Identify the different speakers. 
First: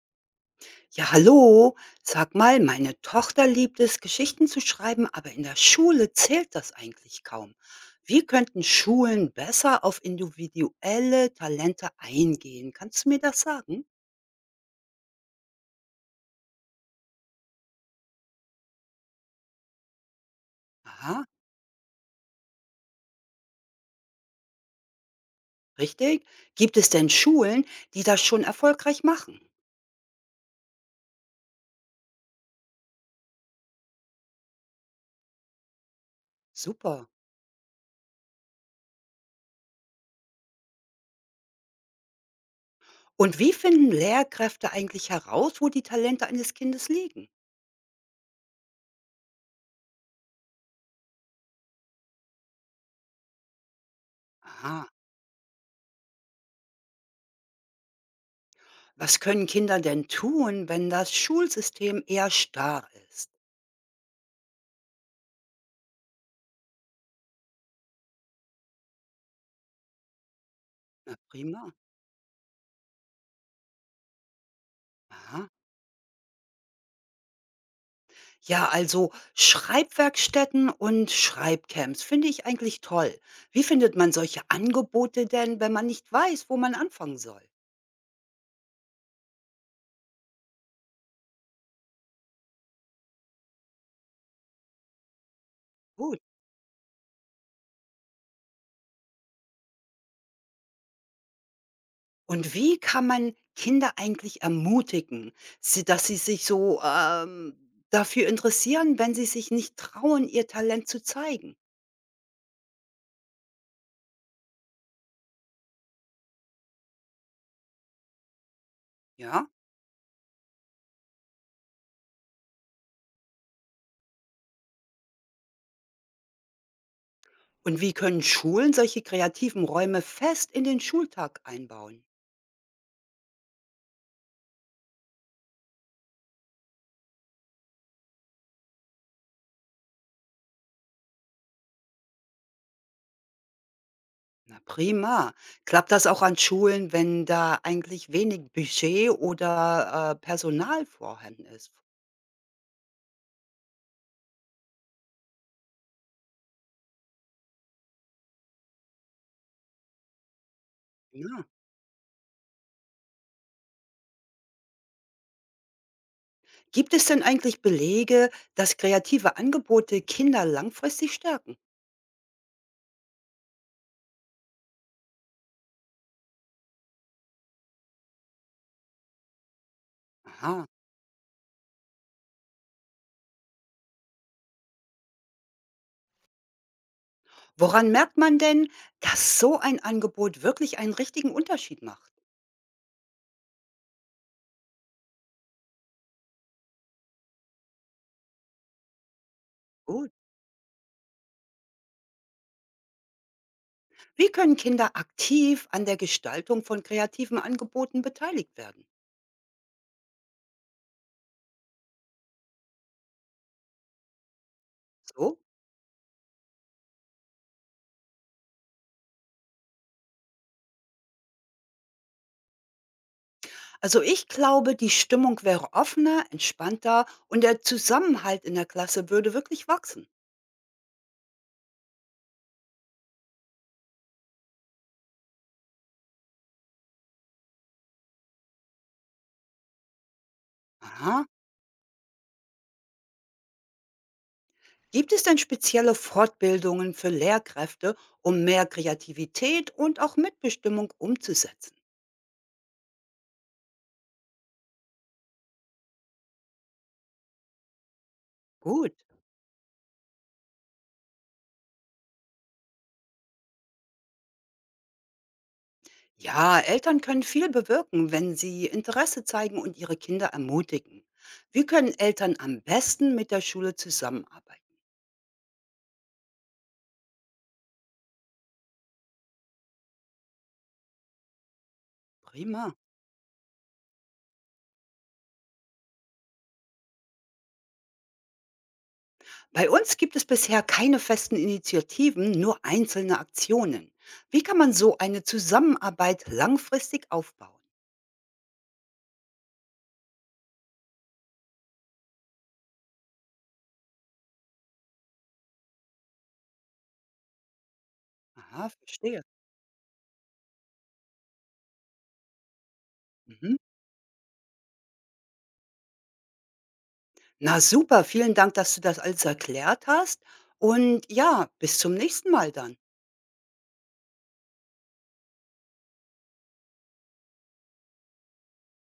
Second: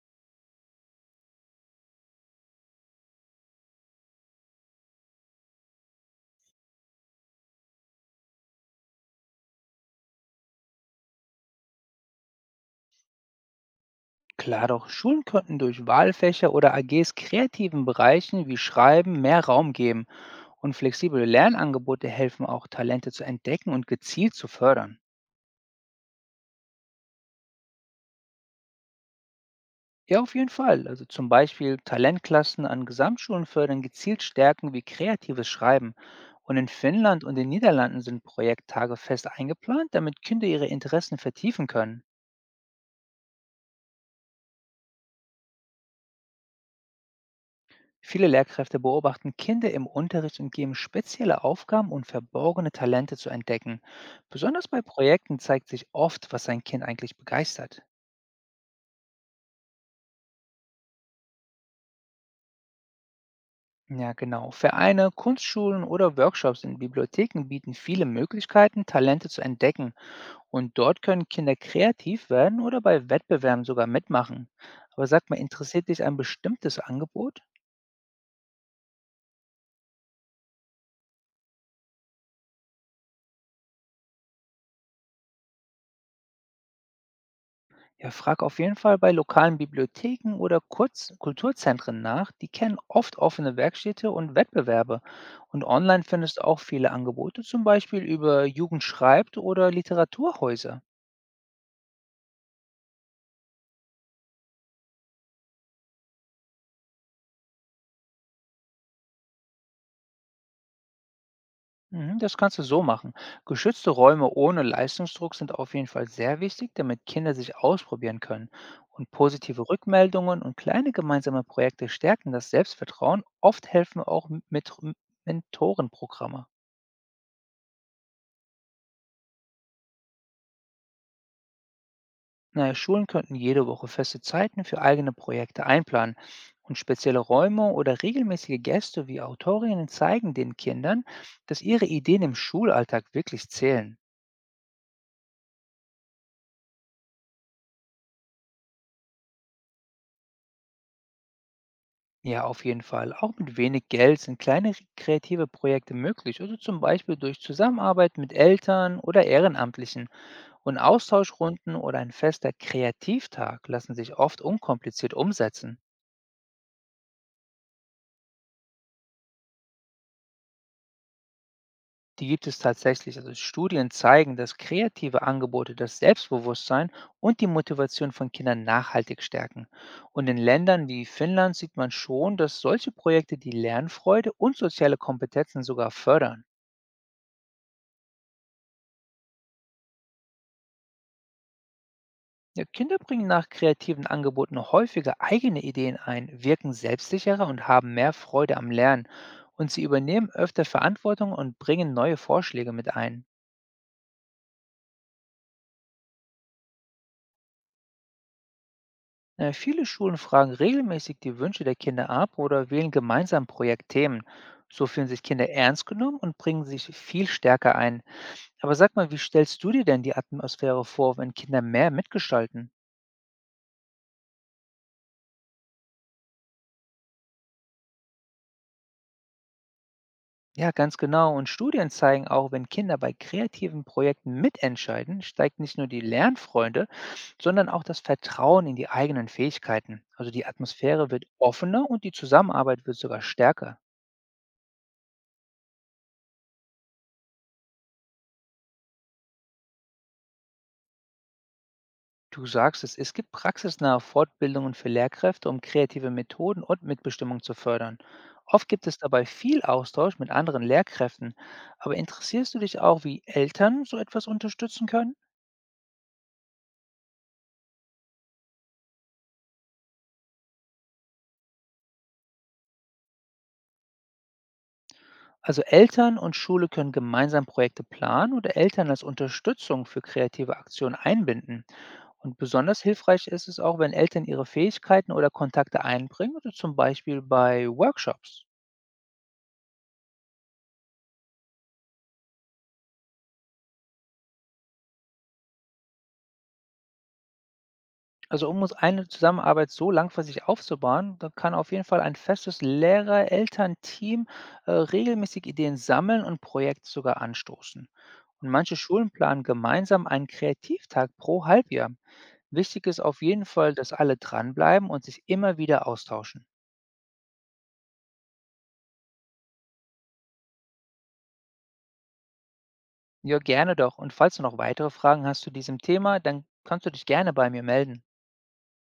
Speaker 1: Ja, hallo. Sag mal, meine Tochter liebt es, Geschichten zu schreiben, aber in der Schule zählt das eigentlich kaum. Wie könnten Schulen besser auf individuelle Talente eingehen? Kannst du mir das sagen?
Speaker 2: Klar doch, Schulen könnten durch Wahlfächer oder AGs kreativen Bereichen wie Schreiben mehr Raum geben und
Speaker 1: Aha,
Speaker 2: flexible Lernangebote helfen auch, Talente zu entdecken und gezielt zu fördern.
Speaker 1: richtig. Gibt es denn Schulen, die das schon erfolgreich machen?
Speaker 2: Ja, auf jeden Fall. Also zum Beispiel Talentklassen an Gesamtschulen fördern gezielt Stärken wie kreatives Schreiben. Und in
Speaker 1: Super.
Speaker 2: Finnland und den Niederlanden sind Projekttage fest eingeplant, damit Kinder ihre Interessen vertiefen können.
Speaker 1: Und wie finden Lehrkräfte eigentlich heraus, wo die Talente eines Kindes liegen?
Speaker 2: Viele Lehrkräfte beobachten Kinder im Unterricht und geben spezielle Aufgaben, um verborgene Talente zu entdecken. Besonders bei
Speaker 1: Aha.
Speaker 2: Projekten zeigt sich oft, was ein Kind eigentlich begeistert.
Speaker 1: Was können Kinder denn tun, wenn das Schulsystem eher starr ist?
Speaker 2: Ja, genau. Vereine, Kunstschulen oder Workshops in Bibliotheken bieten viele Möglichkeiten, Talente zu entdecken. Und dort
Speaker 1: Na
Speaker 2: können Kinder
Speaker 1: prima.
Speaker 2: kreativ werden oder bei Wettbewerben sogar mitmachen. Aber sag mal,
Speaker 1: Aha.
Speaker 2: interessiert dich ein bestimmtes Angebot?
Speaker 1: Ja, also Schreibwerkstätten und Schreibcamps finde ich eigentlich toll. Wie findet man solche Angebote denn, wenn man nicht weiß, wo man anfangen soll?
Speaker 2: Ja, frag auf jeden Fall bei lokalen Bibliotheken oder Kurz Kulturzentren nach. Die kennen oft offene Werkstätte und Wettbewerbe. Und online
Speaker 1: Gut.
Speaker 2: findest du auch viele Angebote, zum Beispiel über Jugend schreibt oder Literaturhäuser.
Speaker 1: Und wie kann man Kinder eigentlich ermutigen, dass sie sich dafür interessieren, wenn sie sich nicht trauen, ihr Talent zu zeigen?
Speaker 2: Mhm, das kannst du so machen. Geschützte Räume ohne Leistungsdruck sind auf jeden Fall sehr wichtig, damit Kinder sich ausprobieren können. Und
Speaker 1: Ja?
Speaker 2: positive Rückmeldungen und kleine gemeinsame Projekte stärken das Selbstvertrauen. Oft helfen auch mit Mentorenprogramme.
Speaker 1: Und wie können Schulen solche kreativen Räume fest in den Schultag einbauen?
Speaker 2: Naja, Schulen könnten jede Woche feste Zeiten für eigene Projekte einplanen und spezielle Räume oder regelmäßige Gäste wie Autorinnen zeigen den Kindern, dass ihre Ideen im Schulalltag wirklich zählen.
Speaker 1: Na prima. Klappt das auch an Schulen, wenn da eigentlich wenig Budget oder, Personal vorhanden ist?
Speaker 2: Ja, auf jeden Fall. Auch mit wenig Geld sind kleine kreative Projekte möglich, also zum Beispiel durch Zusammenarbeit mit Eltern oder Ehrenamtlichen. Und
Speaker 1: Ja.
Speaker 2: Austauschrunden oder ein fester Kreativtag lassen sich oft unkompliziert umsetzen.
Speaker 1: Gibt es denn eigentlich Belege, dass kreative Angebote Kinder langfristig stärken?
Speaker 2: Die gibt es tatsächlich. Also Studien zeigen, dass kreative Angebote das Selbstbewusstsein und die Motivation von Kindern nachhaltig stärken. Und in
Speaker 1: Aha.
Speaker 2: Ländern wie Finnland sieht man schon, dass solche Projekte die Lernfreude und soziale Kompetenzen sogar fördern.
Speaker 1: Woran merkt man denn, dass so ein Angebot wirklich einen richtigen Unterschied macht?
Speaker 2: Ja, Kinder bringen nach kreativen Angeboten häufiger eigene Ideen ein, wirken selbstsicherer und haben mehr Freude am Lernen. Und sie
Speaker 1: Gut.
Speaker 2: übernehmen öfter Verantwortung und bringen neue Vorschläge mit ein.
Speaker 1: Wie können Kinder aktiv an der Gestaltung von kreativen Angeboten beteiligt werden?
Speaker 2: Viele Schulen fragen regelmäßig die Wünsche der Kinder ab oder wählen gemeinsam Projektthemen. So fühlen sich
Speaker 1: So?
Speaker 2: Kinder ernst genommen und bringen sich viel stärker ein. Aber sag mal, wie stellst du dir denn die Atmosphäre vor, wenn Kinder mehr mitgestalten?
Speaker 1: Also ich glaube, die Stimmung wäre offener, entspannter und der Zusammenhalt in der Klasse würde wirklich wachsen.
Speaker 2: Ja, ganz genau. Und Studien zeigen auch, wenn Kinder bei kreativen Projekten mitentscheiden, steigt nicht nur die Lernfreude, sondern auch das Vertrauen in die eigenen Fähigkeiten. Also die Atmosphäre wird
Speaker 1: Aha.
Speaker 2: offener und die Zusammenarbeit wird sogar stärker.
Speaker 1: Gibt es denn spezielle Fortbildungen für Lehrkräfte, um mehr Kreativität und auch Mitbestimmung umzusetzen?
Speaker 2: Du sagst es, es gibt praxisnahe Fortbildungen für Lehrkräfte, um kreative Methoden und Mitbestimmung zu fördern. Oft gibt
Speaker 1: Gut.
Speaker 2: es dabei viel Austausch mit anderen Lehrkräften. Aber interessierst du dich auch, wie Eltern so etwas unterstützen können?
Speaker 1: Ja, Eltern können viel bewirken, wenn sie Interesse zeigen und ihre Kinder ermutigen. Wie können Eltern am besten mit der Schule zusammenarbeiten?
Speaker 2: Also Eltern und Schule können gemeinsam Projekte planen oder Eltern als Unterstützung für kreative Aktionen einbinden. Und
Speaker 1: Prima.
Speaker 2: besonders hilfreich ist es auch, wenn Eltern ihre Fähigkeiten oder Kontakte einbringen, also zum Beispiel bei Workshops.
Speaker 1: Bei uns gibt es bisher keine festen Initiativen, nur einzelne Aktionen. Wie kann man so eine Zusammenarbeit langfristig aufbauen?
Speaker 2: Also um uns eine Zusammenarbeit so langfristig aufzubauen, dann kann auf jeden Fall ein festes Lehrer-Elternteam regelmäßig Ideen sammeln und Projekte sogar anstoßen. Und
Speaker 1: Aha,
Speaker 2: manche Schulen
Speaker 1: verstehe.
Speaker 2: planen gemeinsam einen Kreativtag pro Halbjahr. Wichtig ist auf jeden
Speaker 1: Mhm.
Speaker 2: Fall, dass alle dranbleiben und sich immer wieder austauschen.
Speaker 1: Na super, vielen Dank, dass du das alles erklärt hast. Und ja, bis zum nächsten Mal dann.
Speaker 2: Ja, gerne doch. Und falls du noch weitere Fragen hast zu diesem Thema, dann kannst du dich gerne bei mir melden.